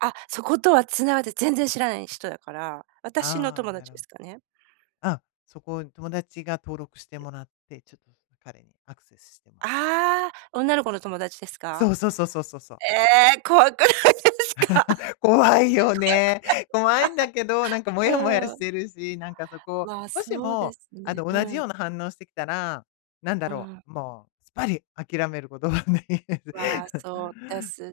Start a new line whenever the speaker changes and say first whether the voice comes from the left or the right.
right: あ、そことは繋がって全然知らない人だから。私の
left: ああ、
right: 友
left: な
right: 達
left: る
right: ですかね。
left: うん、そこ、友達が登録してもらって、ちょっ、彼にアクセスしてもら…
right: ああ、女の子の友達です
left: そ
right: か？
left: うそうそうそうそう。
right: ええ！怖くないですか？怖く
left: 怖いよね？怖いんだけど、なんかモヤモヤ
right: ないか？う
left: し
right: ん。
left: てるし、なんかそこ
right: まあ、
left: もし
right: そうで
left: も、
right: す
left: あ
right: ね、
left: の、
right: う
left: 同じよ
right: ん。
left: うな反応してきたら、なんだ
right: う
left: ろ
right: ん。
left: う、もう、すっぱり諦めること考え
right: まあ、そうです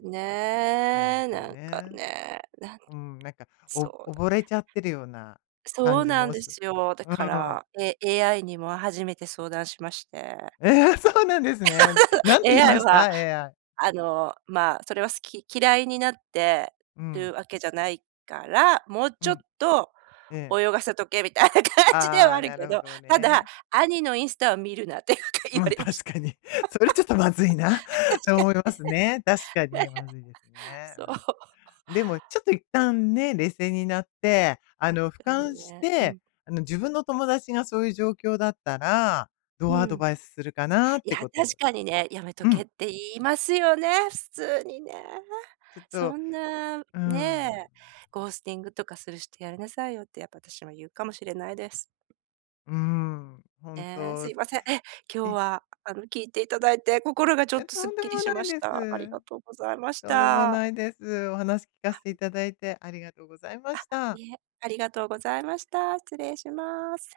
left: なん
right: ね、
left: か
right: なんか
left: ね、
right: ね、なん
left: うん、なんか、
right: そ
left: お
right: う
left: お
right: だ
left: 溺
right: ね
left: れちゃってるような
right: そ
left: 感
right: う
left: じ
right: なん
left: も
right: で
left: す
right: すよ、だ
left: う
right: か
left: ーん。
right: ら、え AI にも初めて相談しまして
left: ええ？そうなんですね。な んて言いま
right: AI
left: した
right: は、
left: ？AI。
right: あの、まあ、それは好き嫌いになって
left: う
right: る
left: ん。
right: わけじゃないから、もう
left: う
right: ちょっ
left: ん。
right: と
left: ええ。
right: 泳がせとけみたいな感じでは
left: あ
right: あ
left: あ、
right: る
left: な
right: け
left: るほ
right: ど、
left: ど
right: ただ、
left: ね。
right: 兄のインスタを見るなって、か言われまし
left: 確
right: た。
left: かに、それちょっとまずいなと
right: 確か
left: 思いますねまあ、確か
right: にね、ね。
left: に、まずいです ね、
right: そう。
left: うん。でも、ちょっと一旦ね、冷静になって、あ
right: あっ
left: の、俯
right: たり
left: 瞰し
right: ね、う
left: て、
right: ん。
left: あの、自分の友達がそういう状況だったらど
right: う
left: うアド
right: ん。
left: バイスするかなっ
right: い
left: て
right: や、
left: こ
right: 確
left: と。
right: かにね、やめと
left: う
right: け
left: ん。
right: って言いますよね、普通にね。
left: ちょっと
right: そ
left: う
right: んな、
left: ー
right: ね、
left: ん。
right: ゴースティングとかする人やめなさいよって、やっぱ私もゆうかもしれないです。
left: うーん。ほん
right: ええ、す
left: と。
right: いません。え、今日
left: え？
right: は、あの、聞いていただいて、心がちょっ
left: え、
right: と
left: と
right: すっ
left: んで
right: きり
left: も
right: し
left: な
right: ま
left: い
right: し
left: で
right: た。あり
left: す。
right: がとうございまし
left: とんでも
right: た。
left: ないです。お話聞かせていただいてありがとございま
right: あ、
left: した。
right: いえ、ありがとうございました。失礼します。